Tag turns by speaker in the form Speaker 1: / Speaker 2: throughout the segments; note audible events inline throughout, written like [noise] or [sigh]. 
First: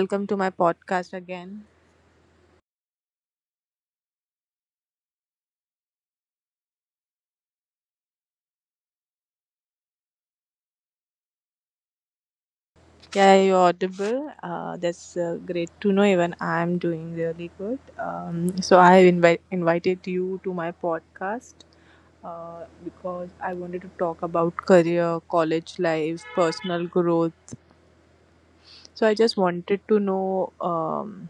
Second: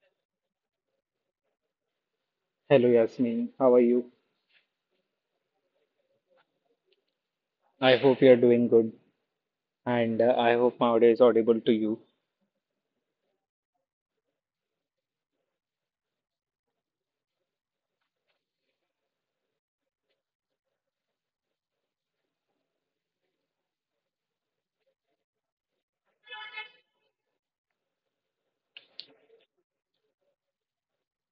Speaker 1: Welcome to my podcast again.
Speaker 2: Hello, Yasmin. How are you? I hope you're doing good, and I hope my audio is audible to you.
Speaker 1: Yeah, you're audible. That's great to know. Even I'm doing really good. So I have invited you to my podcast because I wanted to talk about career, college life, personal growth. So I just wanted to know,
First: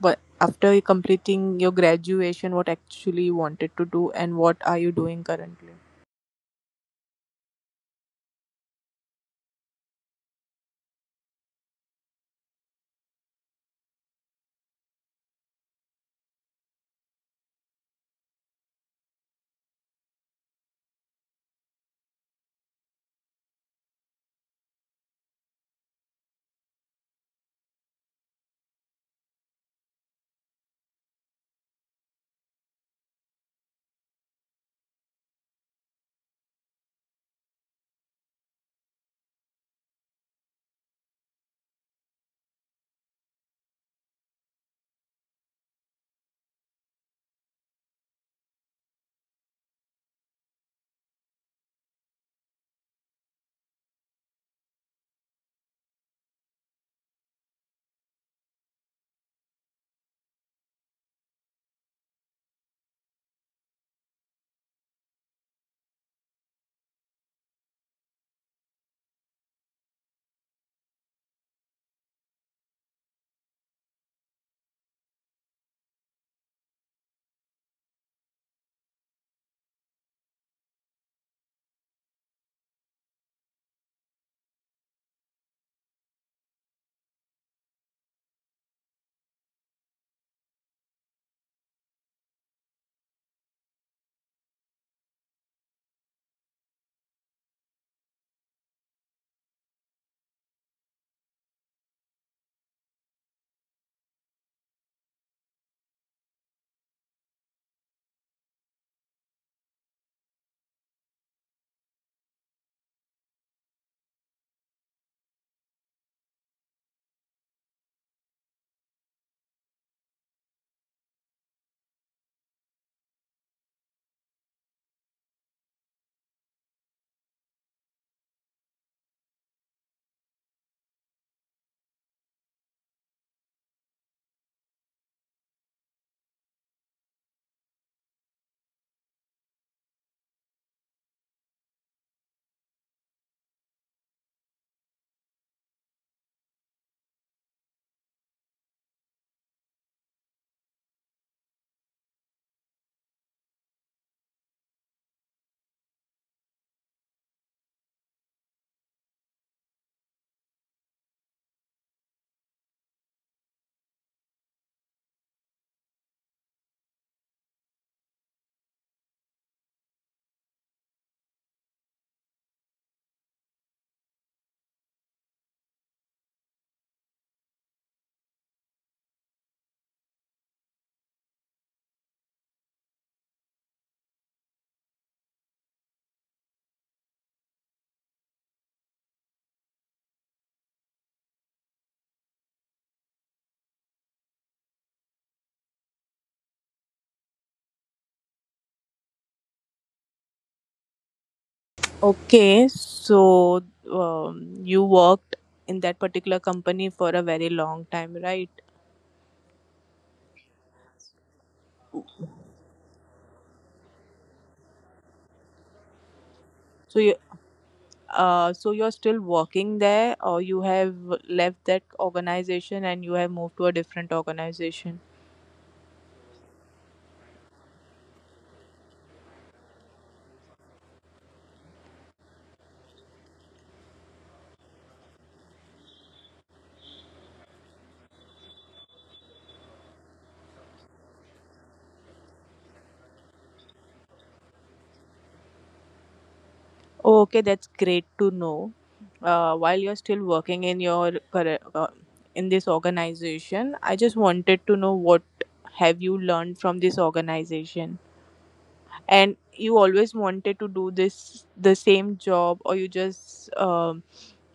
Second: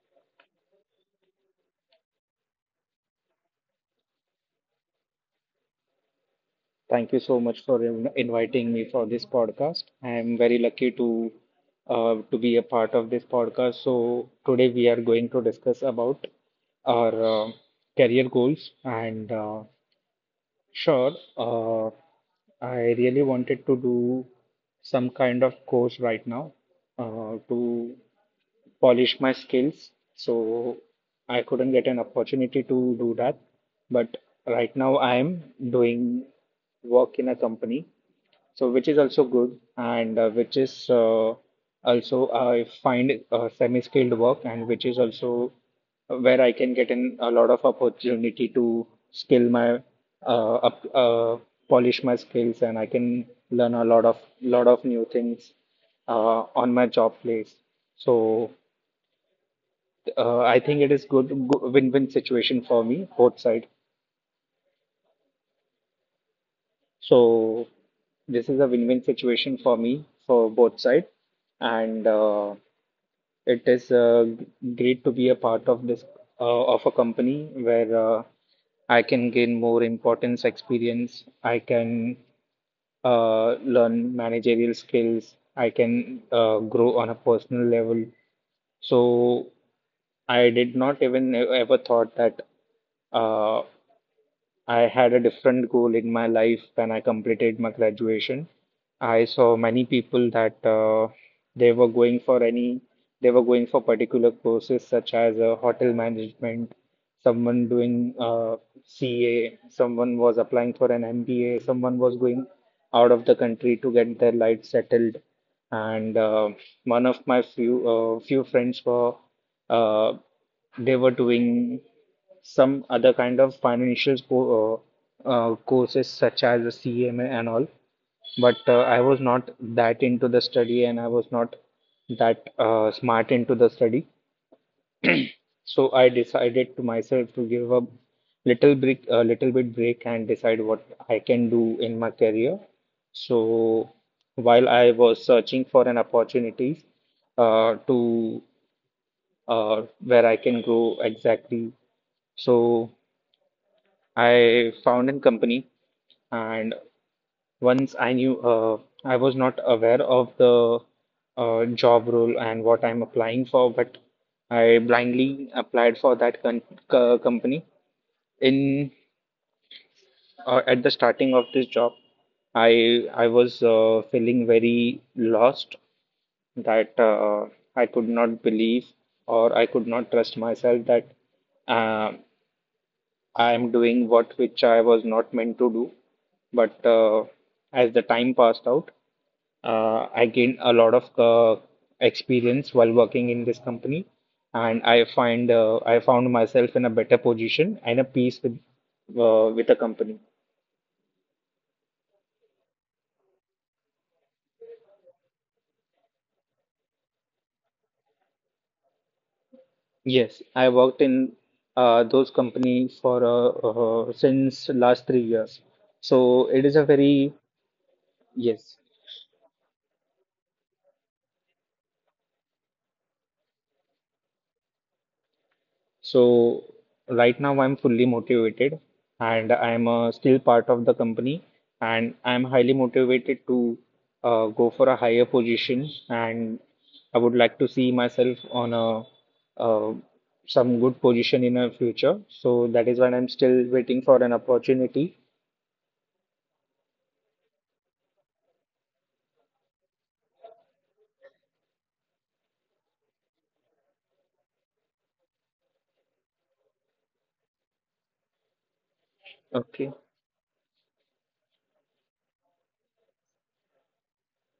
Speaker 1: but after completing your graduation, what actually you wanted to do and what are you doing currently?
Speaker 2: Thank you so much for inviting me for this podcast. I am very lucky to be a part of this podcast. So today we are going to discuss about our career goals and Sure, I really wanted to do some kind of course right now to polish my skills. So I couldn't get an opportunity to do that. But right now I am doing work in a company, so which is also good, and which is also I find semi-skilled work, and which is also where I can get in a lot of opportunity to skill my uh, up, uh, polish my skills, and I can learn a lot of new things on my job place. So I think it is good, good win-win situation for me both side. So this is a win-win situation for me for both sides, and it is great to be a part of this of a company where I can gain more importance, experience. I can learn managerial skills. I can grow on a personal level. So I did not even ever thought that. Uh, I had a different goal in my life when I completed my graduation. I saw many people that they were going for they were going for particular courses such as hotel management, someone doing CA, someone was applying for an MBA, someone was going out of the country to get their life settled. And one of my few friends were uh, they were doing some other kind of financial courses such as a CMA and all. But I was not that into the study, and I was not that smart into the study. So I decided to myself to give a a little bit break and decide what I can do in my career. So while I was searching for an opportunity to where I can grow exactly, so I found a company, and once I knew I was not aware of the job role and what I'm applying for, but I blindly applied for that company. In at the starting of this job, I was feeling very lost that I could not believe or I could not trust myself that. Uh, I'm doing what which I was not meant to do. But as the time passed out, I gained a lot of experience while working in this company, and I found myself in a better position and a peace with the company.
Speaker 1: Okay, so you worked in that particular company for a very long time, right?
Speaker 2: Yes, I worked in those companies for since last 3 years. So it is a
Speaker 1: So you,
Speaker 2: very
Speaker 1: so
Speaker 2: yes.
Speaker 1: you're still working there, or you have left that organization and you have moved to a different organization?
Speaker 2: So right now I'm fully motivated, and I'm still part of the company, and I'm highly motivated to go for a higher position, and I would like to see myself on a uh, some good position in a future. So that is why I'm still waiting for an opportunity.
Speaker 1: Oh, okay, that's great to know. While you're still working in your current, in this organization, I just wanted to know what have you learned from this organization? And you
Speaker 2: Okay.
Speaker 1: always wanted to do this the same job, or you just um,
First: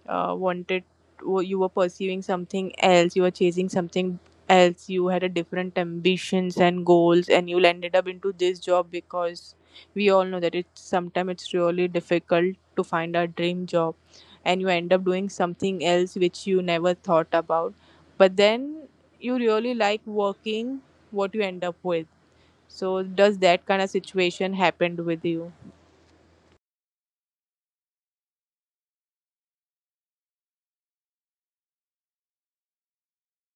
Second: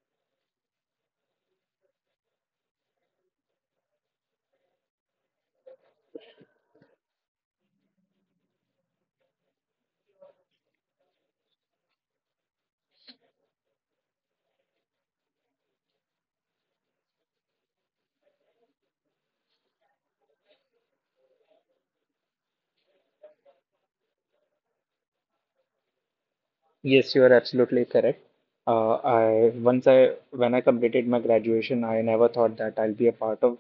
Speaker 1: uh, wanted you were pursuing something else, you were chasing something else, you had a different ambitions and goals, and you landed up into this job? Because we all know that it's sometimes it's really difficult to find a dream job, and you end up doing something else which you never thought about, but then you really like working what you end up with. So, does that kind of situation happened with you?
Speaker 2: Yes, you are absolutely correct. I when I completed my graduation, I never thought that I'll be a part of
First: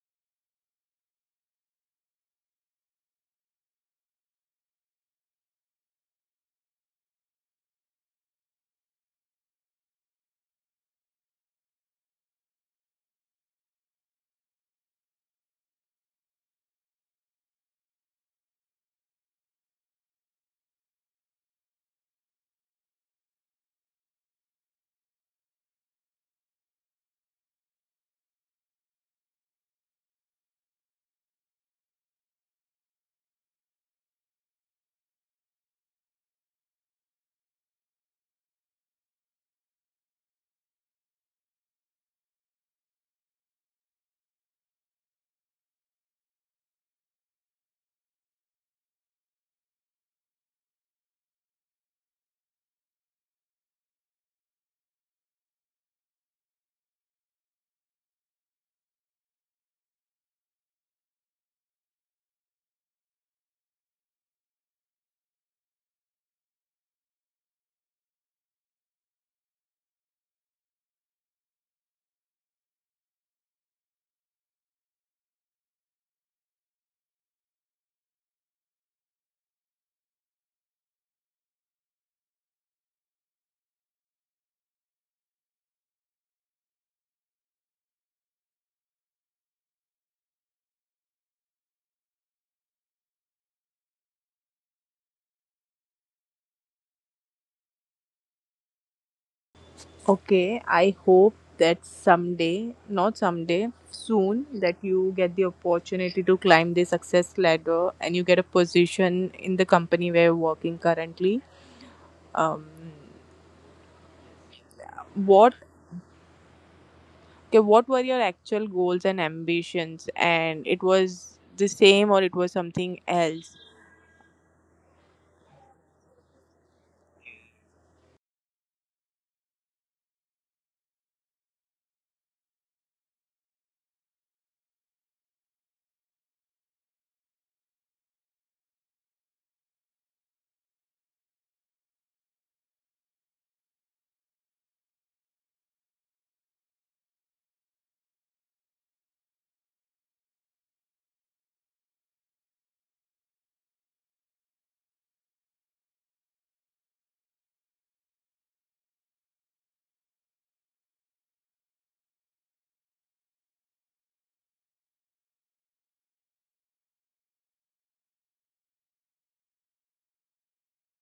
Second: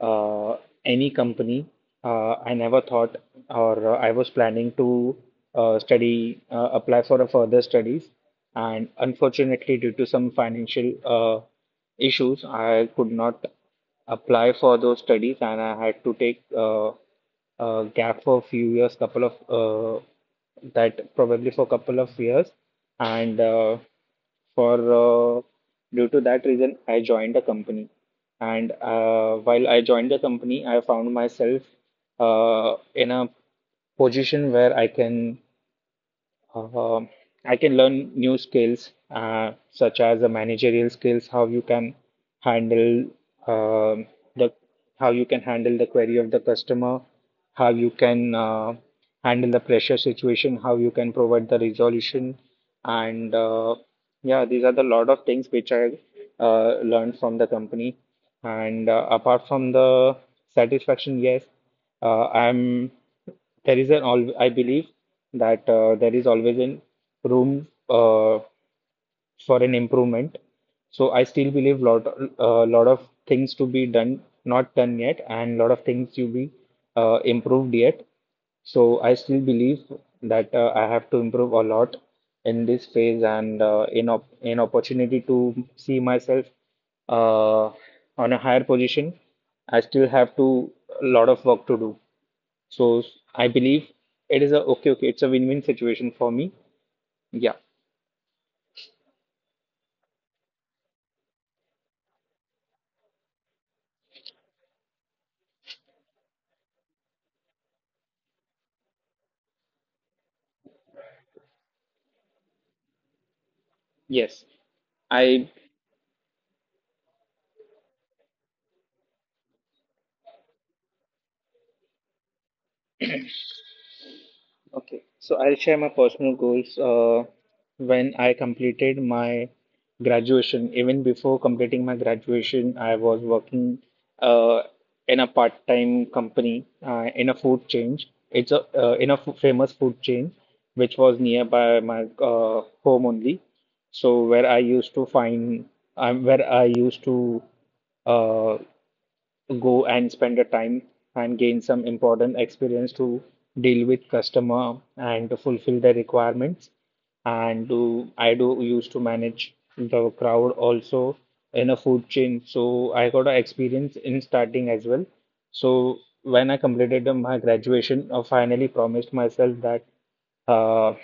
Speaker 2: uh, any company. I never thought, or I was planning to apply for a further studies, and unfortunately, due to some financial issues, I could not apply for those studies, and I had to take gap for a few years, couple of that probably for a couple of years, and for due to that reason, I joined a company. And while I joined the company, I found myself in a position where uh, I can learn new skills, such as the managerial skills, how you can handle um the how you can handle the query of the customer, how you can handle the pressure situation, how you can provide the resolution, and yeah, these are the lot of things which I learned from the company. And apart from the satisfaction, yes, uh, I'm I believe that there is always an room for an improvement. So I still believe lot a lot of things to be done, not done yet, and lot of things to be improved yet. So I still believe that I have to improve a lot in this phase, and in opportunity to see myself uh, on a higher position. I still have to a lot of work to do. So I believe it is a it's a win-win situation for me. Yeah,
Speaker 1: Okay, I hope that someday, not someday, soon, that you get the opportunity to climb the success ladder and you get a position in the company where you're working currently. Um,
Speaker 2: yes. I
Speaker 1: what okay, what were your actual goals and ambitions? And it was the same, or it was something else?
Speaker 2: Okay, so I'll share my personal goals. When I completed my graduation, even before completing my graduation, I was working uh, in a part-time company in a food chain. It's a famous food chain which was nearby my home only. So where I used to find, where I used to uh, go and spend the time and gain some important experience to deal with customer and to fulfill their requirements, and do I do used to manage the crowd also in a food chain. So I got a experience in starting as well. So when I completed my graduation, I finally promised myself that uh,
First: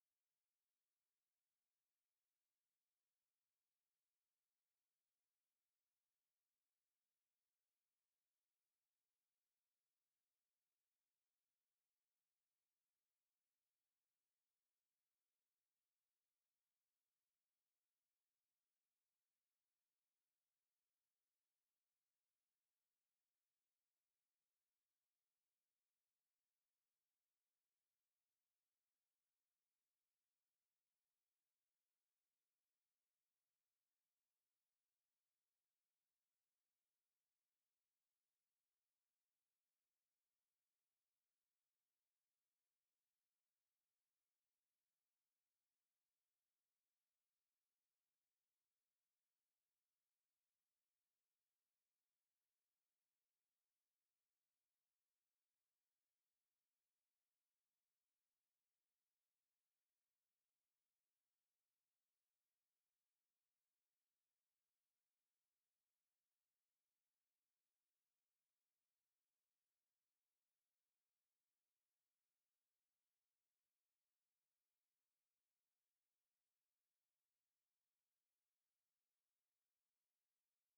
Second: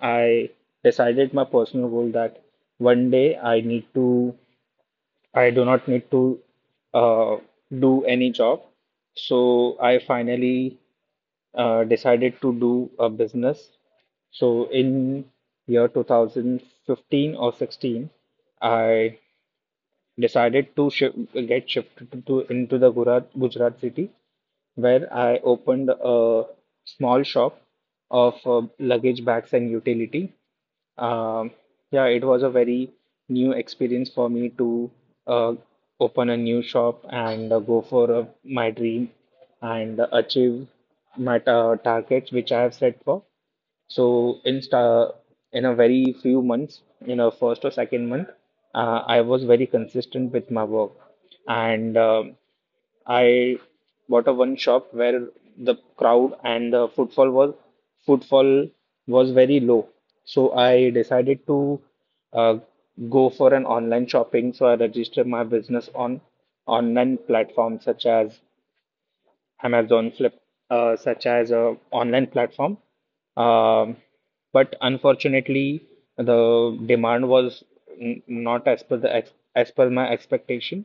Speaker 2: I decided my personal goal that one day I need to I do not need to uh, do any job. So I finally decided to do a business. So in year 2015 or 16, I decided to shif get shifted to- into the Gujarat, Gujarat city, where I opened a small shop of luggage bags and utility. Um, yeah, it was a very new experience for me to uh, open a new shop, and go for my dream, and achieve my ta targets which I have set for. So in a very few months, in a first or second month, I was very consistent with my work, and I bought a one shop where the crowd and the footfall was very low. So I decided to uh, go for an online shopping. So I registered my business on online platforms such as Amazon Flip, such as a online platform. Um, but unfortunately, the demand was not as per the ex as per my expectation.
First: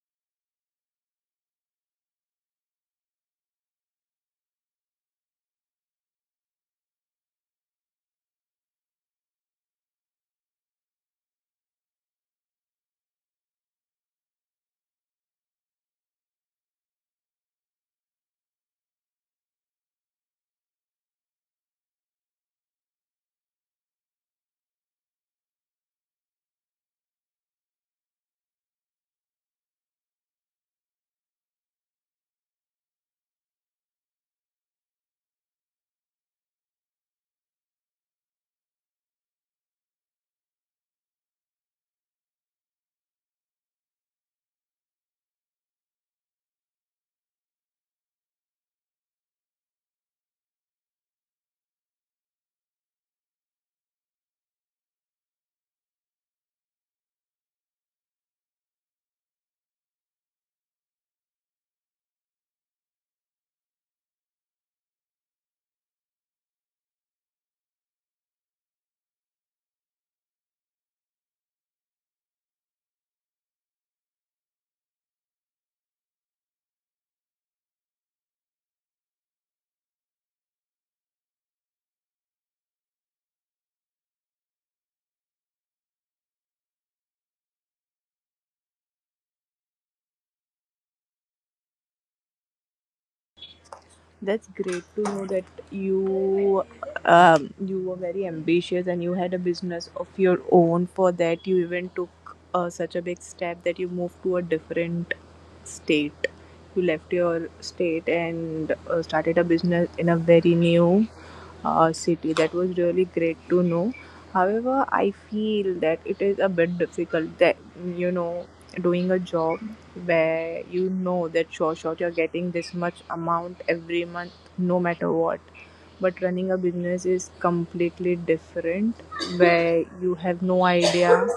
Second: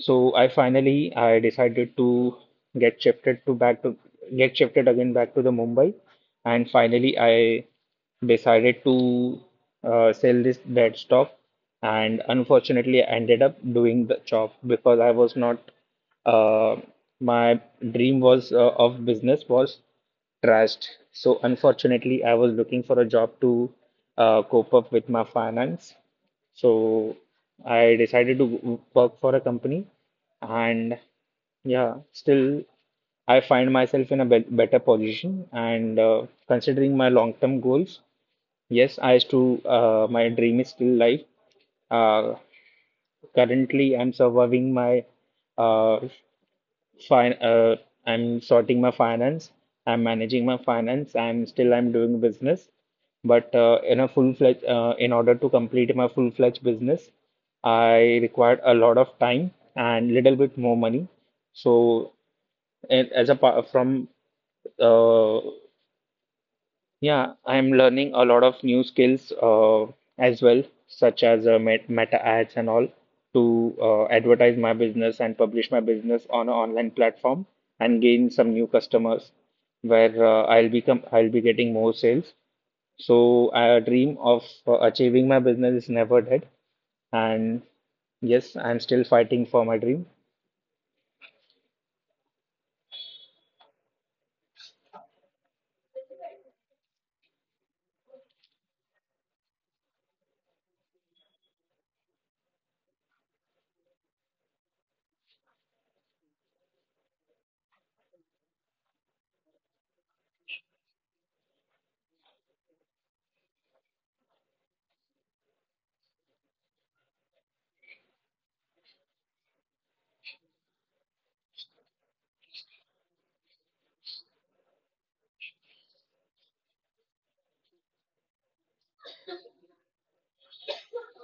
Speaker 2: So I decided to get shifted to back to get shifted again back to the Mumbai, and finally I decided to sell this dead stock, and unfortunately I ended up doing the job because I was not uh, my dream was of business was trashed. So unfortunately, I was looking for a job to cope up with my finance. So I decided to work for a company, and yeah, still I find myself in a better position. And considering my long-term goals, yes, I still my dream is still life. Uh, currently, I'm surviving my uh, Fine, uh, I'm sorting my finance. I'm managing my finance. I'm doing business, but in a full-fledged in order to complete my full-fledged business, I required a lot of time and little bit more money. So, and as a pa- from uh, yeah, I'm learning a lot of new skills as well, such as meta ads and all, to advertise my business and publish my business on an online platform and gain some new customers where I'll be getting more sales. So a dream of achieving my business is never dead, and yes, I'm still fighting for my dream.
Speaker 1: That's great to know that you you were very ambitious and you had a business of your own. For that, you even took such a big step that you moved to a different state. You left your state and started a business in a very new city. That was really great to know. However, I feel that it is a bit difficult that, you know, doing a job where you know that sure shot you're getting this much amount every month no matter what, but running a business is completely different, where you have no idea.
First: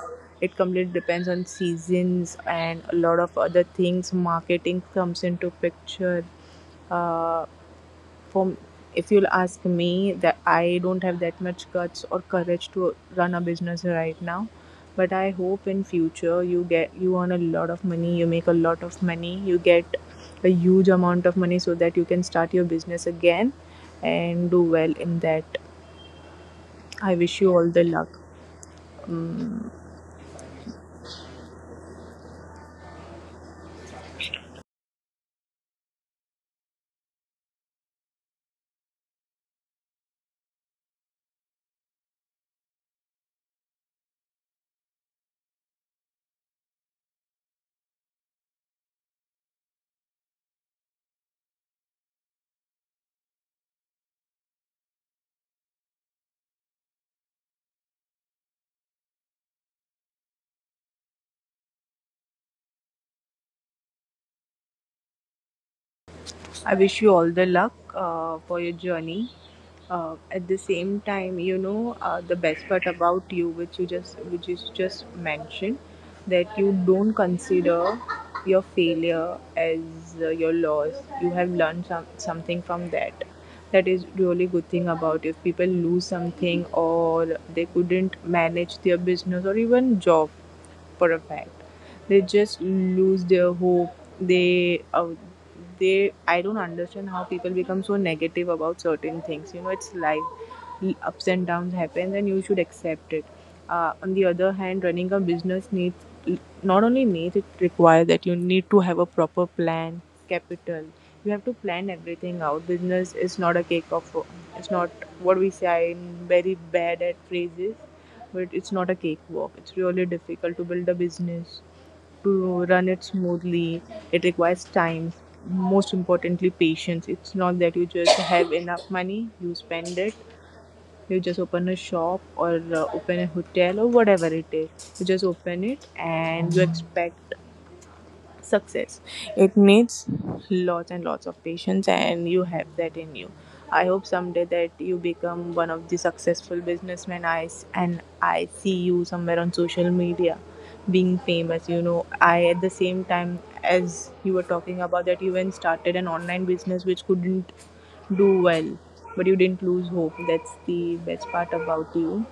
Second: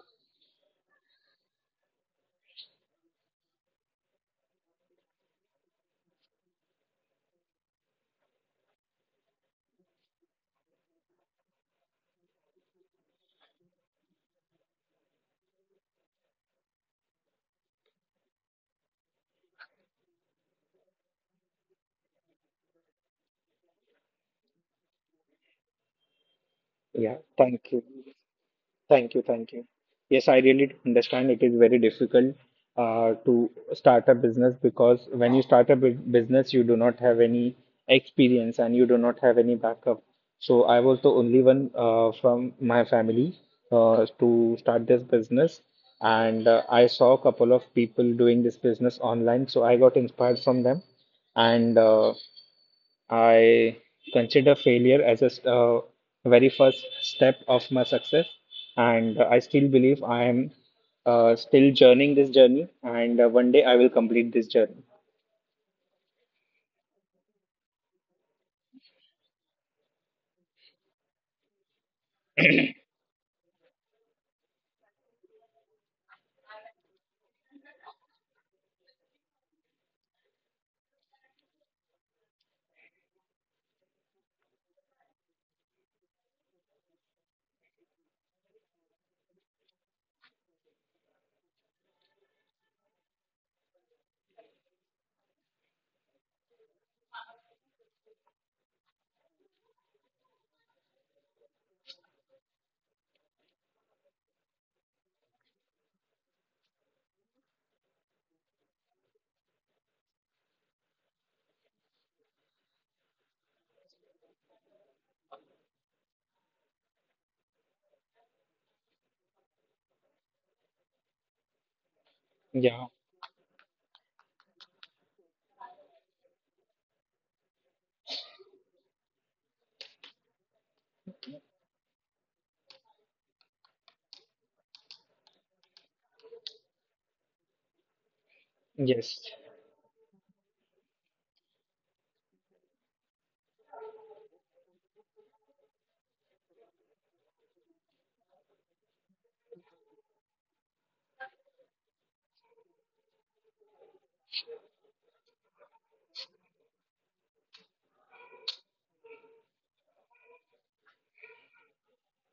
Speaker 1: It completely depends on seasons and a lot of other things, marketing comes into picture. Uh, for If you'll ask me, that I don't have that much guts or courage to run a business right now, but I hope in future you get, you earn a lot of money, you make a lot of money, you get a huge amount of money so that you can start your business again and do well in that. I
Speaker 2: Yeah,
Speaker 1: wish you all
Speaker 2: thank you.
Speaker 1: the luck.
Speaker 2: Thank you, thank you. Yes, I really do understand it is very difficult to start a business, because when you start a business, you do not have any experience and you do not have any backup. So I was the only one from my family to start this business. And I saw a couple of people doing this business online. So I got inspired from them. And I consider failure as a very first step of my success. And I still believe I am still journeying this journey. And one day I will complete this journey.
Speaker 1: I wish you all the luck for your journey. At the same time, you know, the best part about you, which you just, which is just mentioned, that you don't consider your failure as your loss. You have learned something from that. That is really good thing about if people lose something or they couldn't manage their business or even job, for a fact, they just lose their hope. They uh, they I don't understand how people become so negative about certain things. You know, it's life. Ups and downs happen and you should accept it. On the other hand, running a business needs, not only needs, it requires that you need to have a proper plan, capital. You have to plan everything out. Business is not a cake of, it's not, what we say, I'm very bad at phrases, but it's not a cakewalk. It's really difficult to build a business, to
Speaker 2: Yeah.
Speaker 1: run it smoothly. It requires time, most importantly, patience. It's not that you just have enough money, you spend it. You just open a shop or open a hotel or whatever it is. You just open it and you expect success.
Speaker 2: Yes.
Speaker 1: It needs lots and lots of patience, and you have that in you. I hope someday that you become one of the successful businessmen. And I see you somewhere on social media being famous. You know, I, at the same time, as you were talking about that, you even started an online business which couldn't do well, but you didn't lose hope. That's the best part about you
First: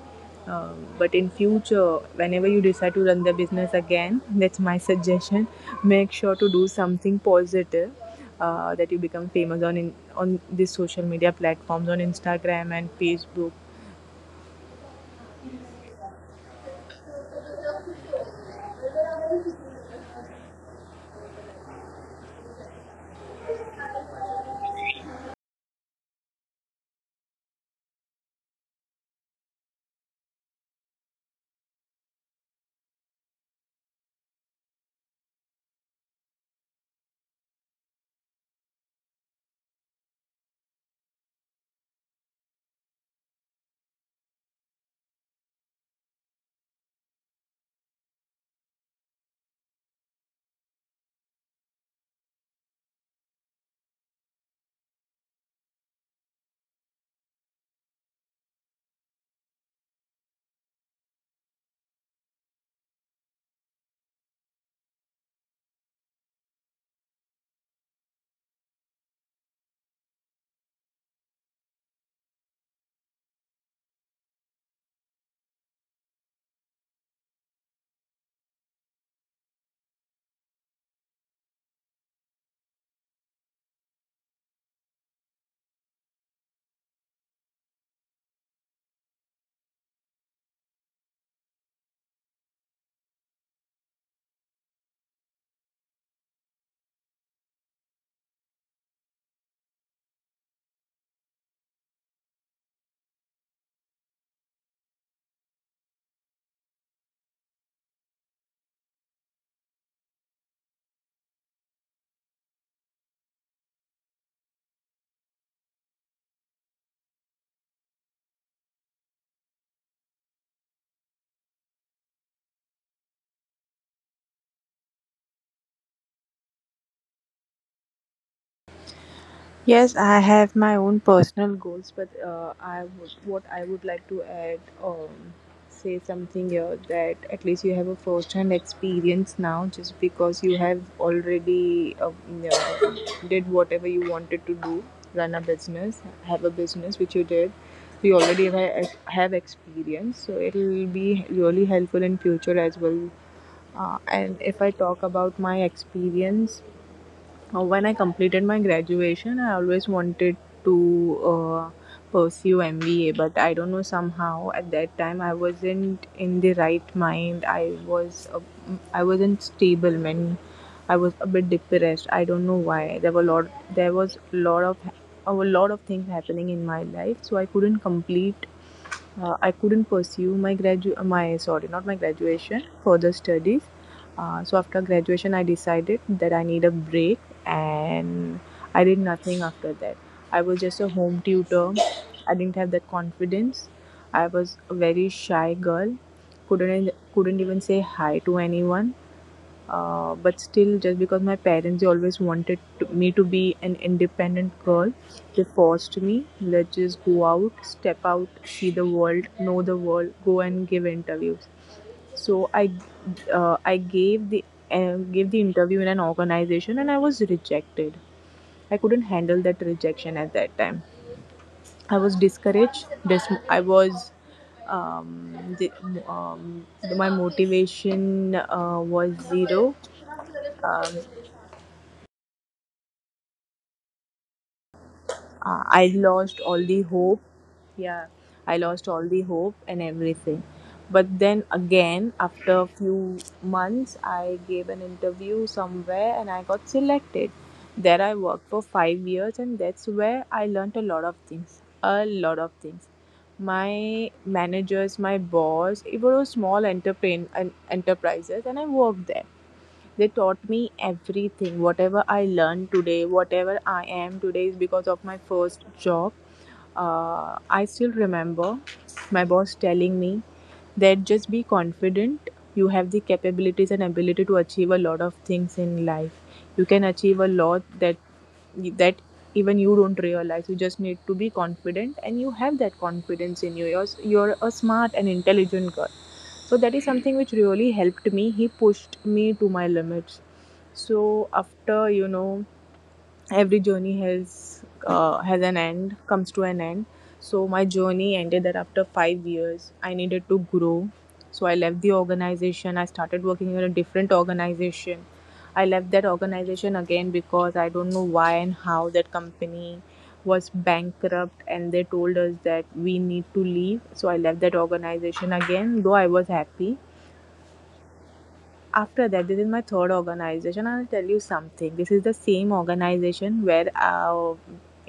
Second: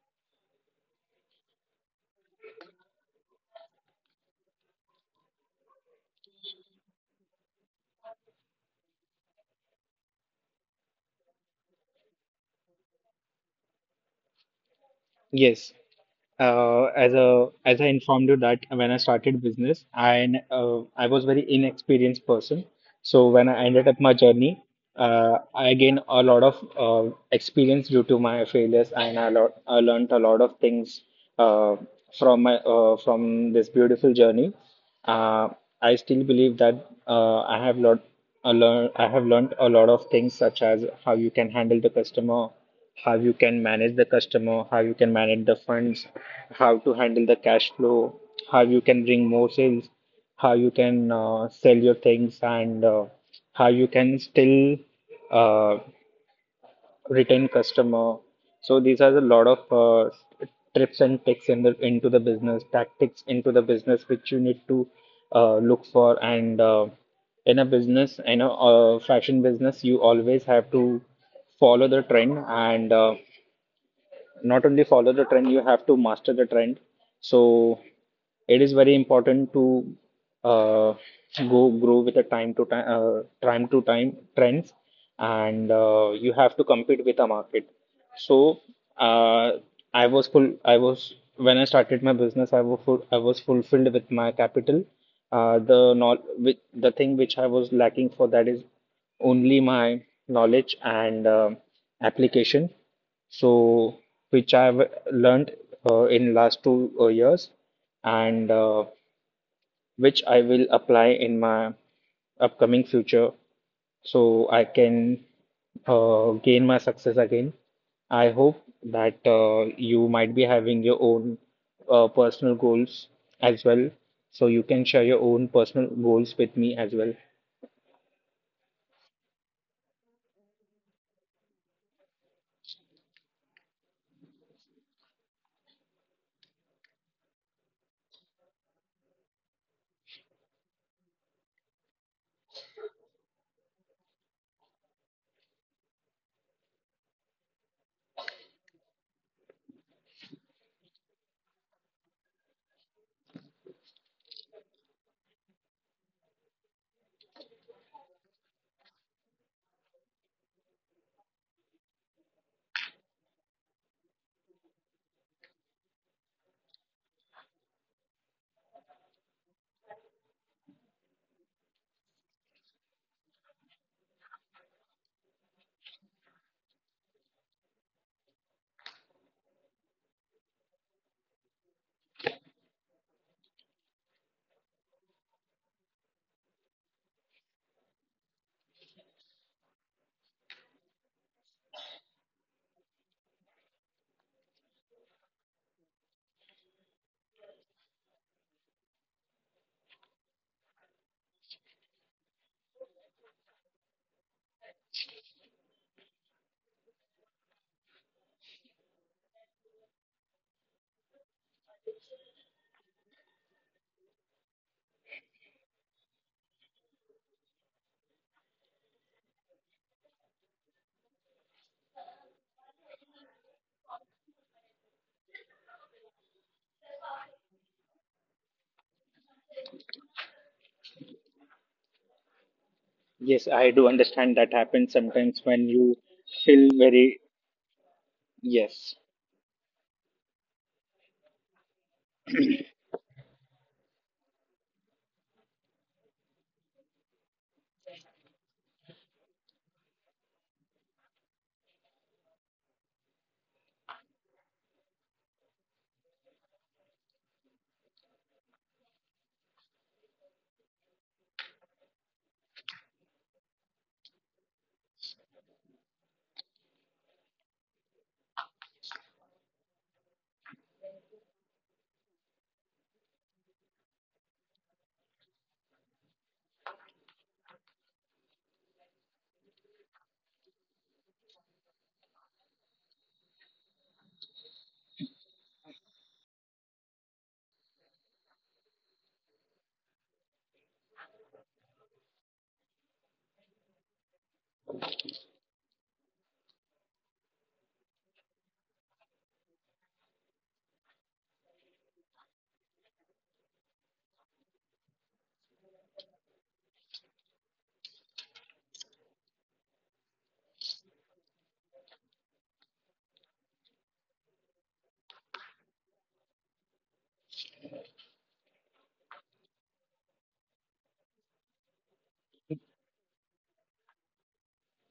Speaker 1: um, But in future, whenever you decide to run the business again, that's my suggestion. Make sure to do something positive. That you become famous on, in, on these social media platforms, on Instagram and Facebook.
Speaker 2: Yes. As I informed you that when I started business, I was very inexperienced person. So when I ended up my journey, I gained a lot of experience due to my failures, and I learned a lot of things uh, from my from this beautiful journey. Uh, I still believe that I have lot. I learn I have learned a lot of things, such as how you can handle the customer, how you can manage the customer, how you can manage the funds, how to handle the cash flow, how you can bring more sales, how you can sell your things, and how you can still uh, retain customer. So these are a lot of trips and tricks into the business, tactics into the business, which you need to look for. And in a business, in a fashion business, you always have to follow the trend, and not only follow the trend, you have to master the trend. So it is very important to uh, go grow with the time to time trends, and you have to compete with the market. So uh, I was full. I was when I started my business, I was I was fulfilled with my capital. The not with the thing which I was lacking for, that is only my knowledge and application. So which I've learned in last two years, and which I will apply in my upcoming future, so I can gain my success again. I hope that you might be having your own personal goals as well. So you can share your own personal goals with me as well.
Speaker 1: Yes, I have my own personal goals, but I would, what I would like to add, say something here, that at least you have a first-hand experience now, just because you have already you know, did whatever you wanted to do, run a business, have a business which you did. So you already have experience, so it'll be really helpful in future as well. And if I talk about my experience, when I completed my graduation, I always wanted to pursue MBA, but I don't know, somehow at that time I wasn't in the right mind. I wasn't stable. When I was a bit depressed. I don't know why. There were lot there was a lot of things happening in my life, so I couldn't complete, I couldn't pursue my gradu my, sorry, not my graduation, further studies. So after graduation, I decided that I need a break, and I did nothing after that. I was just a home tutor. I didn't have that confidence. I was a very shy girl. Couldn't even say hi to anyone. But still, just because my parents, they always wanted to, me to be an independent girl, they forced me. Let's just go out, step out, see the world, know the world, go and give interviews. So I gave the interview in an organization, and I was rejected. I couldn't handle that rejection at that time. I was discouraged. Um, the, um, my motivation was zero. um,
Speaker 2: Yes, I do understand, that happens sometimes when you
Speaker 1: I lost
Speaker 2: feel
Speaker 1: all the
Speaker 2: very,
Speaker 1: hope. Yeah, I
Speaker 2: yes.
Speaker 1: lost all the hope and everything. But then again, after a few months, I gave an interview somewhere and I got selected. There I worked for 5 years, and that's where I learnt a lot of things. A lot of things. My managers, my boss, it was enterprises, and I worked there. They taught me everything. Whatever I learned today, whatever I am today is because of my first job. I still remember my boss telling me that just be confident. You have the capabilities and ability to achieve a lot of things in life. You can achieve a lot that that even you don't realize. You just need to be confident and you have that confidence in you. You're a smart and intelligent girl. So that is something which really helped me. He pushed me to my limits. So, after you know, every journey has an end, comes to an end. So my journey ended that after 5 years, I needed to grow. So I left the organization. I started working in a different organization. I left that organization again because I don't know why and how that company was bankrupt and they told us that we need to leave. So I left that organization again, though I was happy. After that, this is my third organization. I'll tell you something, this is the same organization where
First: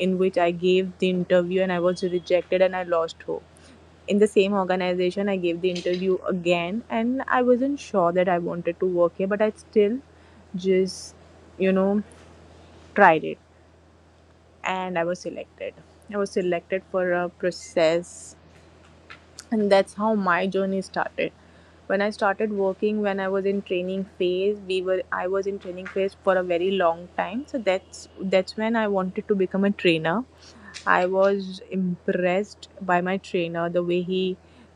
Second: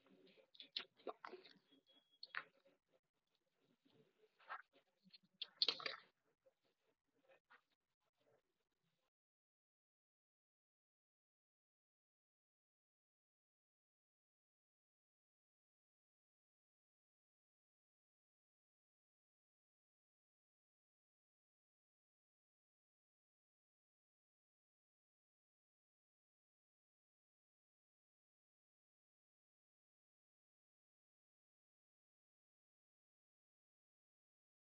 Speaker 1: in which I gave the interview and I was rejected and I lost hope. In the same organization, I gave the interview again and I wasn't sure that I wanted to work here, but I still, just, you know, tried it, and I was selected. I was selected for a process, and that's how my journey started. When I started working, when I was in training phase, we were I was in training phase for a very long time. So that's when I wanted to become a trainer. I was impressed by my trainer, the way he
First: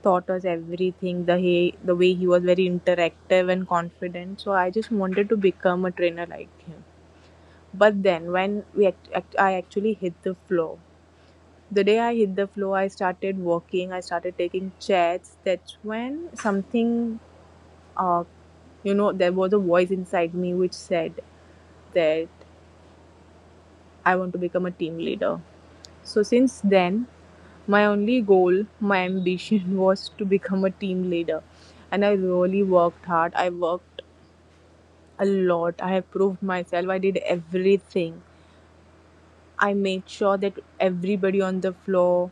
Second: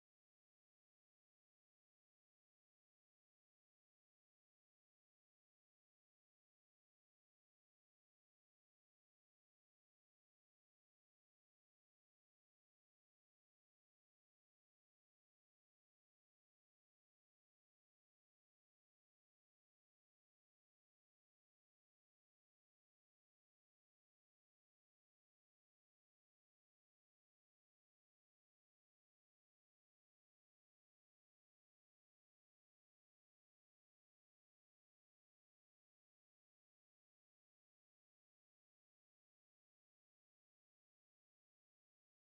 Speaker 1: taught us everything, the way he was very interactive and confident. So I just wanted to become a trainer like him. But then, when I actually hit the floor, the day I hit the floor, I started walking, I started taking chats. That's when something, uh, you know, there was a voice inside me which said that I want to become a team leader. So since then, my only goal, my ambition [laughs] was to become a team leader. And I really worked hard. I worked a lot. I have proved myself. I did everything. I made sure that everybody on the floor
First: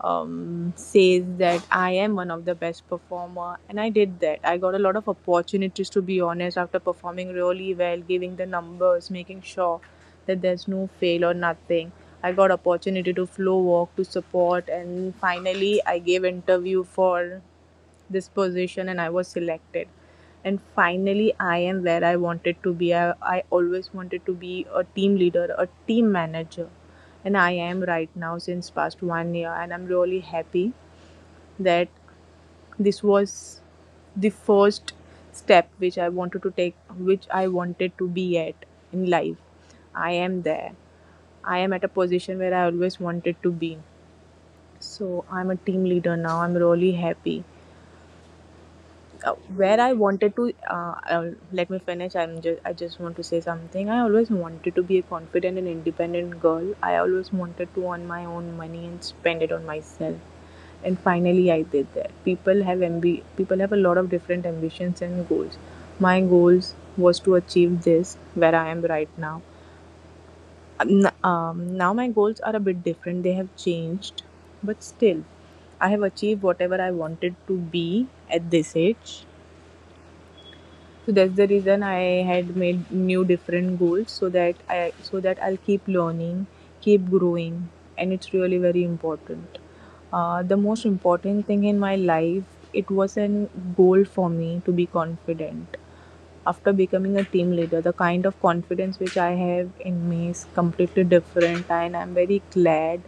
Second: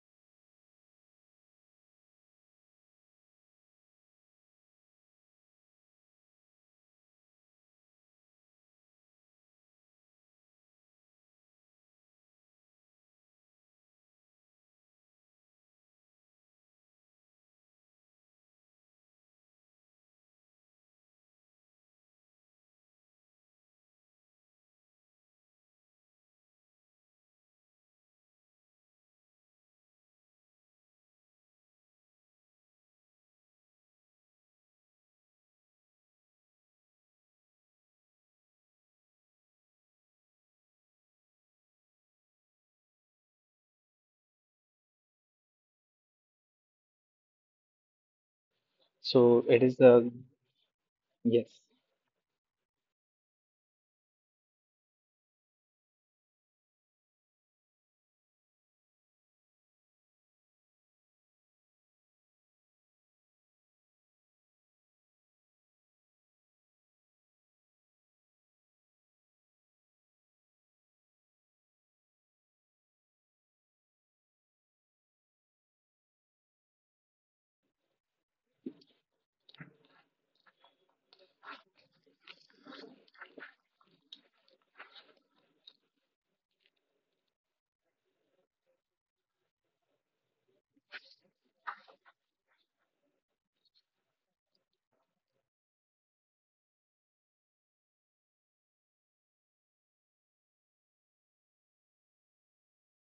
Speaker 1: says that I am one of the best performer, and I did that. I got a lot of opportunities to be honest, after performing really well, giving the numbers, making sure that there's no fail or nothing. I got opportunity to flow walk to support, and finally I gave interview for this position and I was selected. And finally, I am where I wanted to be. I always wanted to be a team leader, a team manager. And I am right now since past 1 year. And I'm really happy that this was the first step which I wanted to take, which I wanted to be at in life. I am there. I am at a position where I always wanted to be. So I'm a team leader now. I'm really happy. uh,
Speaker 2: So it is
Speaker 1: where I
Speaker 2: the,
Speaker 1: wanted to
Speaker 2: yes.
Speaker 1: let me finish. I just want to say something. I always wanted to be a confident and independent girl. I always wanted to earn my own money and spend it on myself. And finally, I did that. People have a lot of different ambitions and goals. My goals was to achieve this where I am right now. Now my goals are a bit different. They have changed, but still, I have achieved whatever I wanted to be at this age, so that's the reason I had made new different goals, so that I'll keep learning, keep growing, and it's really very important. The most important thing in my life, it was an goal for me to be confident. After becoming a team leader, the kind of confidence which I have in me is completely different, and I'm very glad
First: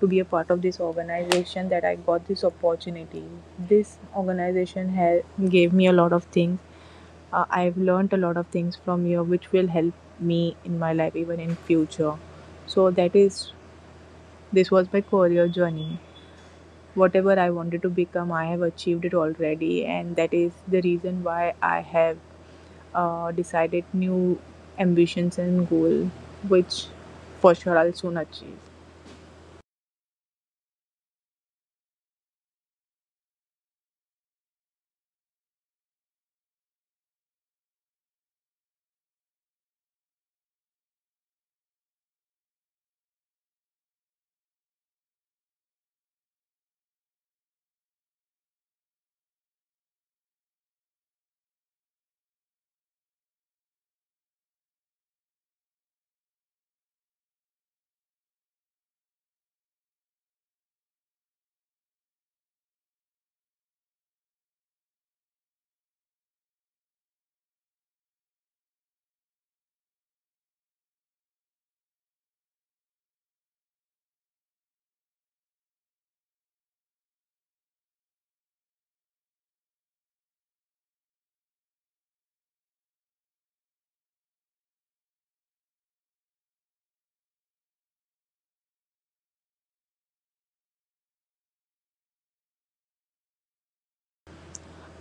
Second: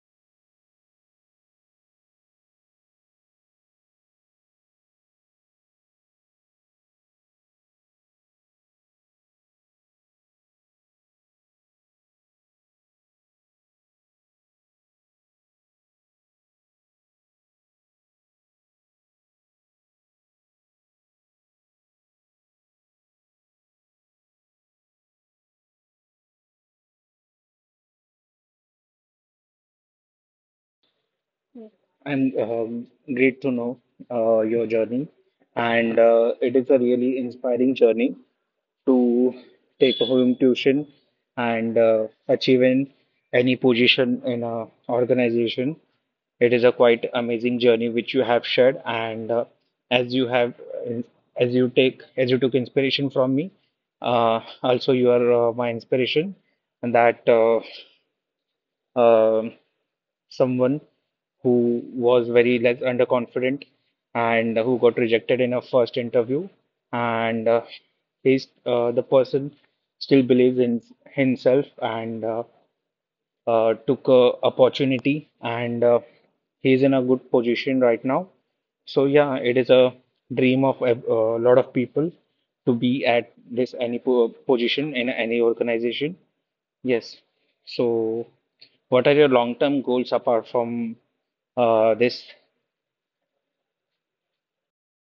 Speaker 1: to be a part of this organization that I got this opportunity. This organization has gave me a lot of things. I've learned a lot of things from you which will help me in my life even in future, so that is, this was my career journey. Whatever I wanted to become, I have achieved it already, and that is the reason why I have decided new ambitions and goal, which for sure I'll soon achieve.
Speaker 2: I'm great to know your journey, and it is a really inspiring journey to take home tuition and achieve in any position in a organization. It is a quite amazing journey which you have shared, and as you have, as you took inspiration from me, also you are my inspiration, and that. Um Someone who was very less underconfident and who got rejected in a first interview, and he's the person still believes in himself, and took a opportunity, and he's in a good position right now. So yeah, it is a dream of a lot of people to be at this position in any organization. Yes. So, what are your long-term goals apart from this?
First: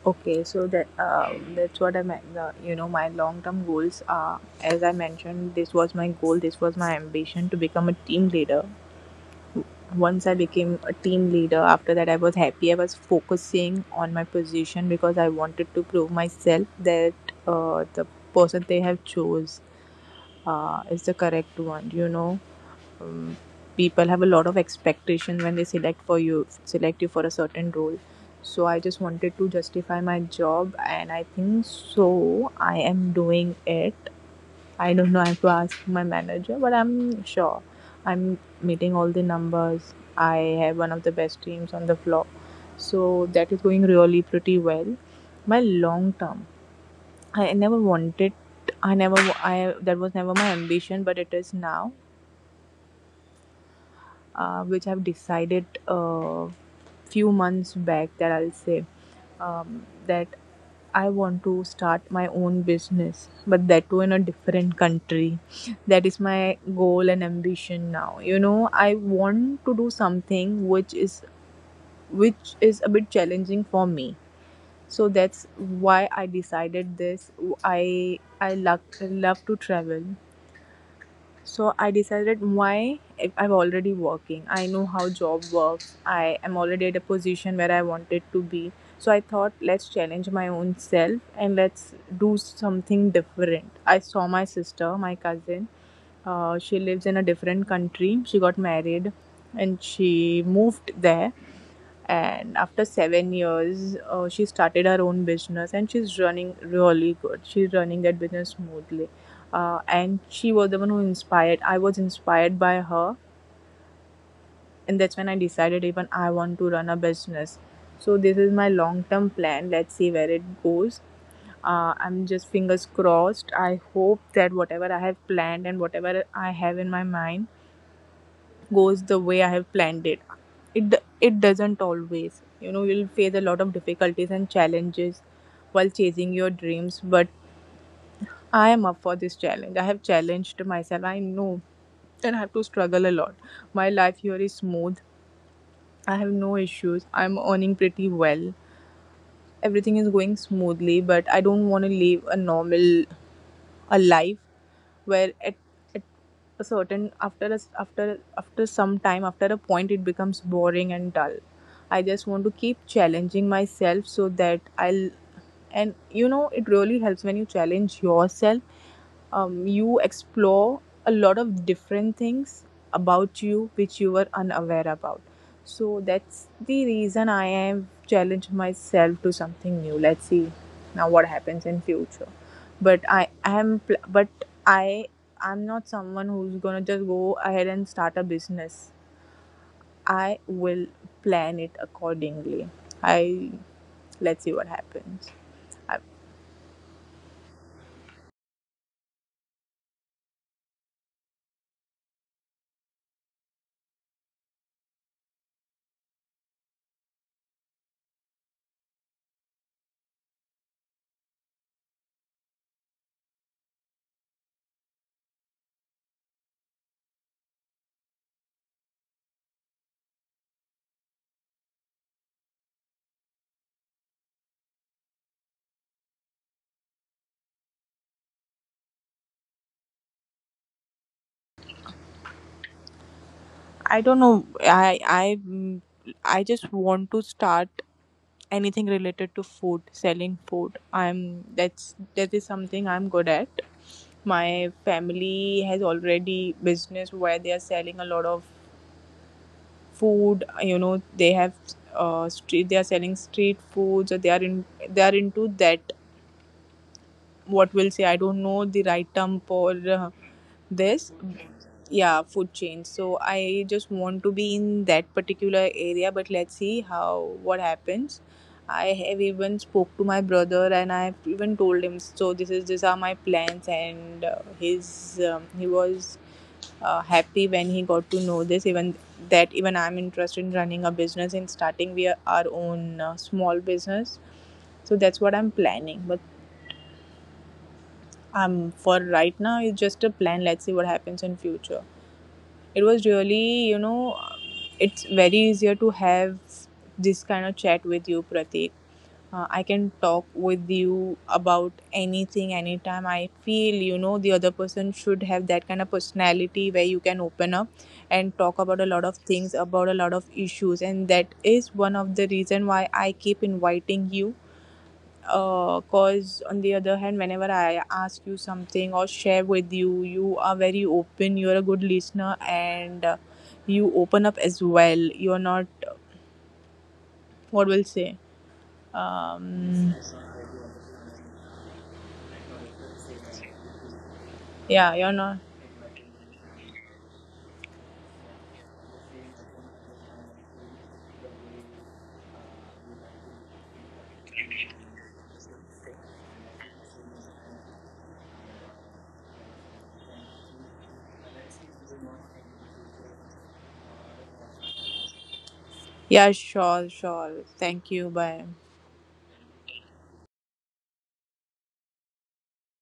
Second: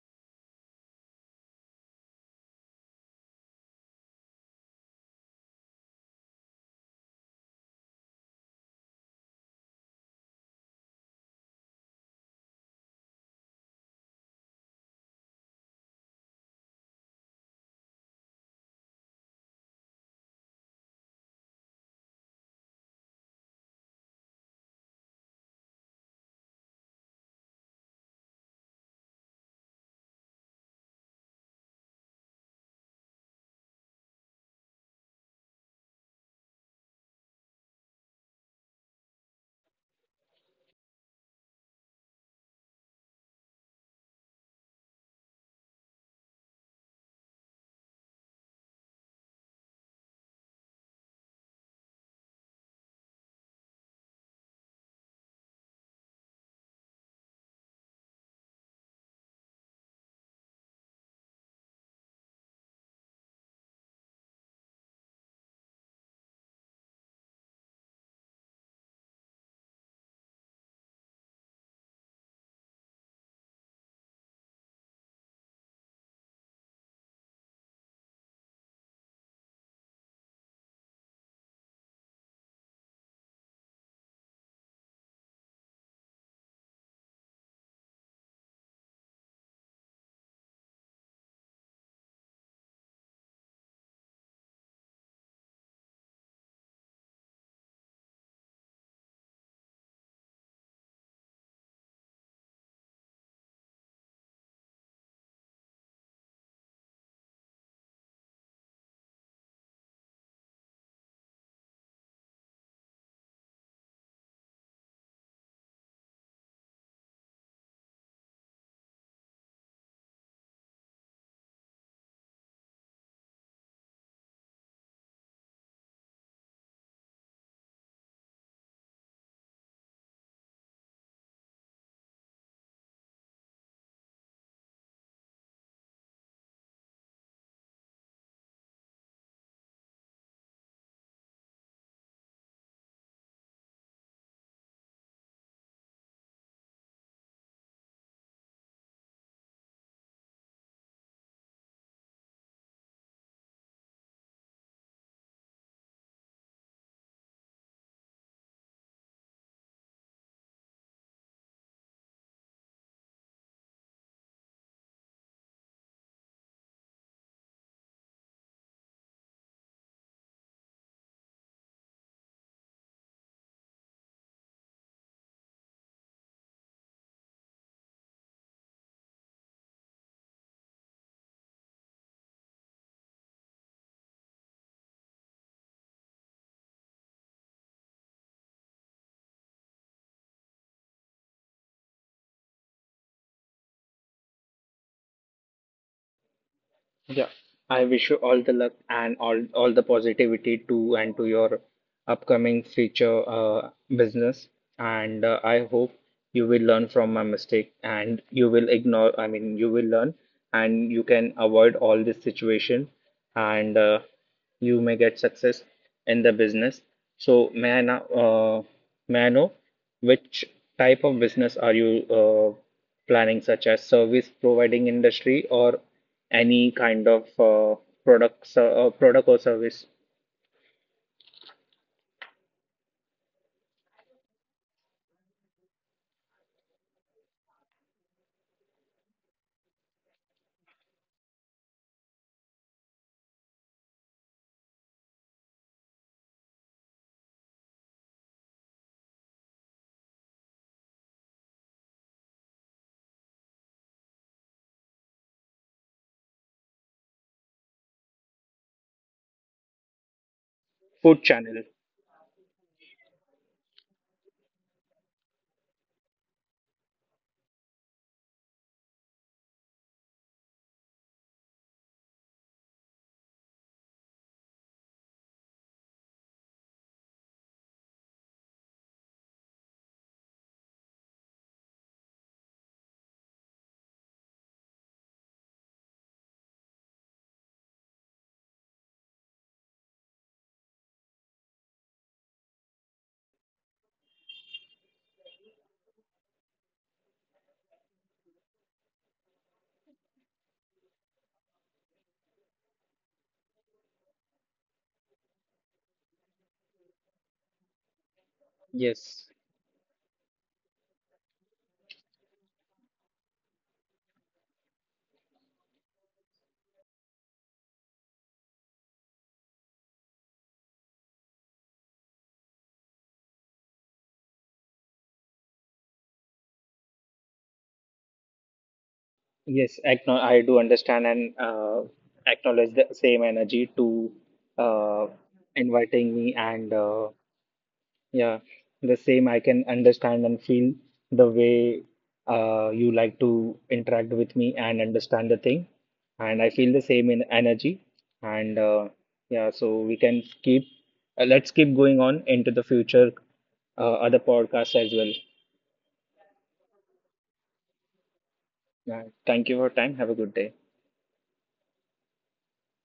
Speaker 1: Okay, so that's what I meant. You know, my long-term goals are, as I mentioned, this was my goal, this was my ambition, to become a team leader. Once I became a team leader, after that I was happy. I was focusing on my position because I wanted to prove myself that the person they have chose is the correct one. You know, um, people have a lot of expectation when they select for you, select you for a certain role. So I just wanted to justify my job, and I think so. I am doing it. I don't know. I have to ask my manager, but I'm sure I'm meeting all the numbers. I have one of the best teams on the floor, so that is going really pretty well. My long term, I never wanted. I never. I That was never my ambition, but it is now, which I've decided a few months back, that I'll say that I want to start my own business, but that too in a different country. That is my goal and ambition now. You know, I want to do something which is, which is a bit challenging for me. So that's why I decided this. I love to travel, so I decided, why, if I'm already working, I know how job works, I am already at a position where I wanted to be. So I thought, let's challenge my own self and let's do something different. I saw my sister, my cousin, she lives in a different country, she got married and she moved there, and after 7 years she started her own business and she's running really good, she's running that business smoothly. And she was the one who inspired, I was inspired by her, and that's when I decided, even I want to run a business. So this is my long term plan, let's see where it goes. I'm just fingers crossed, I hope that whatever I have planned and whatever I have in my mind goes the way I have planned it. It doesn't always. You know, you'll face a lot of difficulties and challenges while chasing your dreams, but I am up for this challenge. I have challenged myself. I know that I have to struggle a lot. My life here is smooth. I have no issues. I'm earning pretty well. Everything is going smoothly, but I don't want to live a normal, a life where at a certain, after some time, after a point, it becomes boring and dull. I just want to keep challenging myself, so that I'll, and you know it really helps when you challenge yourself. You explore a lot of different things about you which you were unaware about. So that's the reason I have challenged myself to something new. Let's see now what happens in future. But I I'm not someone who's gonna just go ahead and start a business. I will plan it accordingly. I, let's see what happens. I,
Speaker 2: Yeah, I wish you all the luck and all the positivity to and to your upcoming future business. And I hope you will learn from my mistake, and you will ignore. You will learn and you can avoid all this situation. And you may get success in the business. So may I now may I know which type of business are you planning, such as service providing industry or any kind of products, product or service?
Speaker 1: I don't know. I just want to start anything related to food, selling food. I'm That's, that is something I'm good at. My family has already business where they are selling a lot of food, you know. They have street they are selling street foods, or they are in, they are into that, what we'll say, I don't know the right term for
Speaker 2: Food
Speaker 1: this.
Speaker 2: channel.
Speaker 1: Yeah, food chain. So I just want to be in that particular area, but let's see how, what happens. I have even spoke to my brother and I have even told him, so this is, these are my plans, and his he was happy when he got to know this, even that even I'm interested in running a business and starting we are our own small business. So that's what I'm planning, but for right now it's just a plan. Let's see what happens in future. It was really, you know, it's very easier to have this kind of chat with you, Pratik. I can talk with you about anything, anytime I feel. You know, the other person should have that kind of personality where you can open up and talk about a lot of
Speaker 2: Yes,
Speaker 1: things, about a lot of issues, and that is one of the reason why I keep inviting you, because on the other hand, whenever I ask you something or share with you, you are very open, you're a good listener, and you open up as well. You're not, what will say, um,
Speaker 2: I do understand and acknowledge the same energy to
Speaker 1: yeah,
Speaker 2: uh,
Speaker 1: you're not.
Speaker 2: inviting me, and yeah, the same. I can understand and feel the way you like to interact with me and understand the thing. And I feel the same in energy. And yeah, so we can keep, let's keep going on into the future, other podcasts as well.
Speaker 1: Yeah, sure, sure. Thank you, bye.
Speaker 2: Yeah, thank you for your time. Have a good day.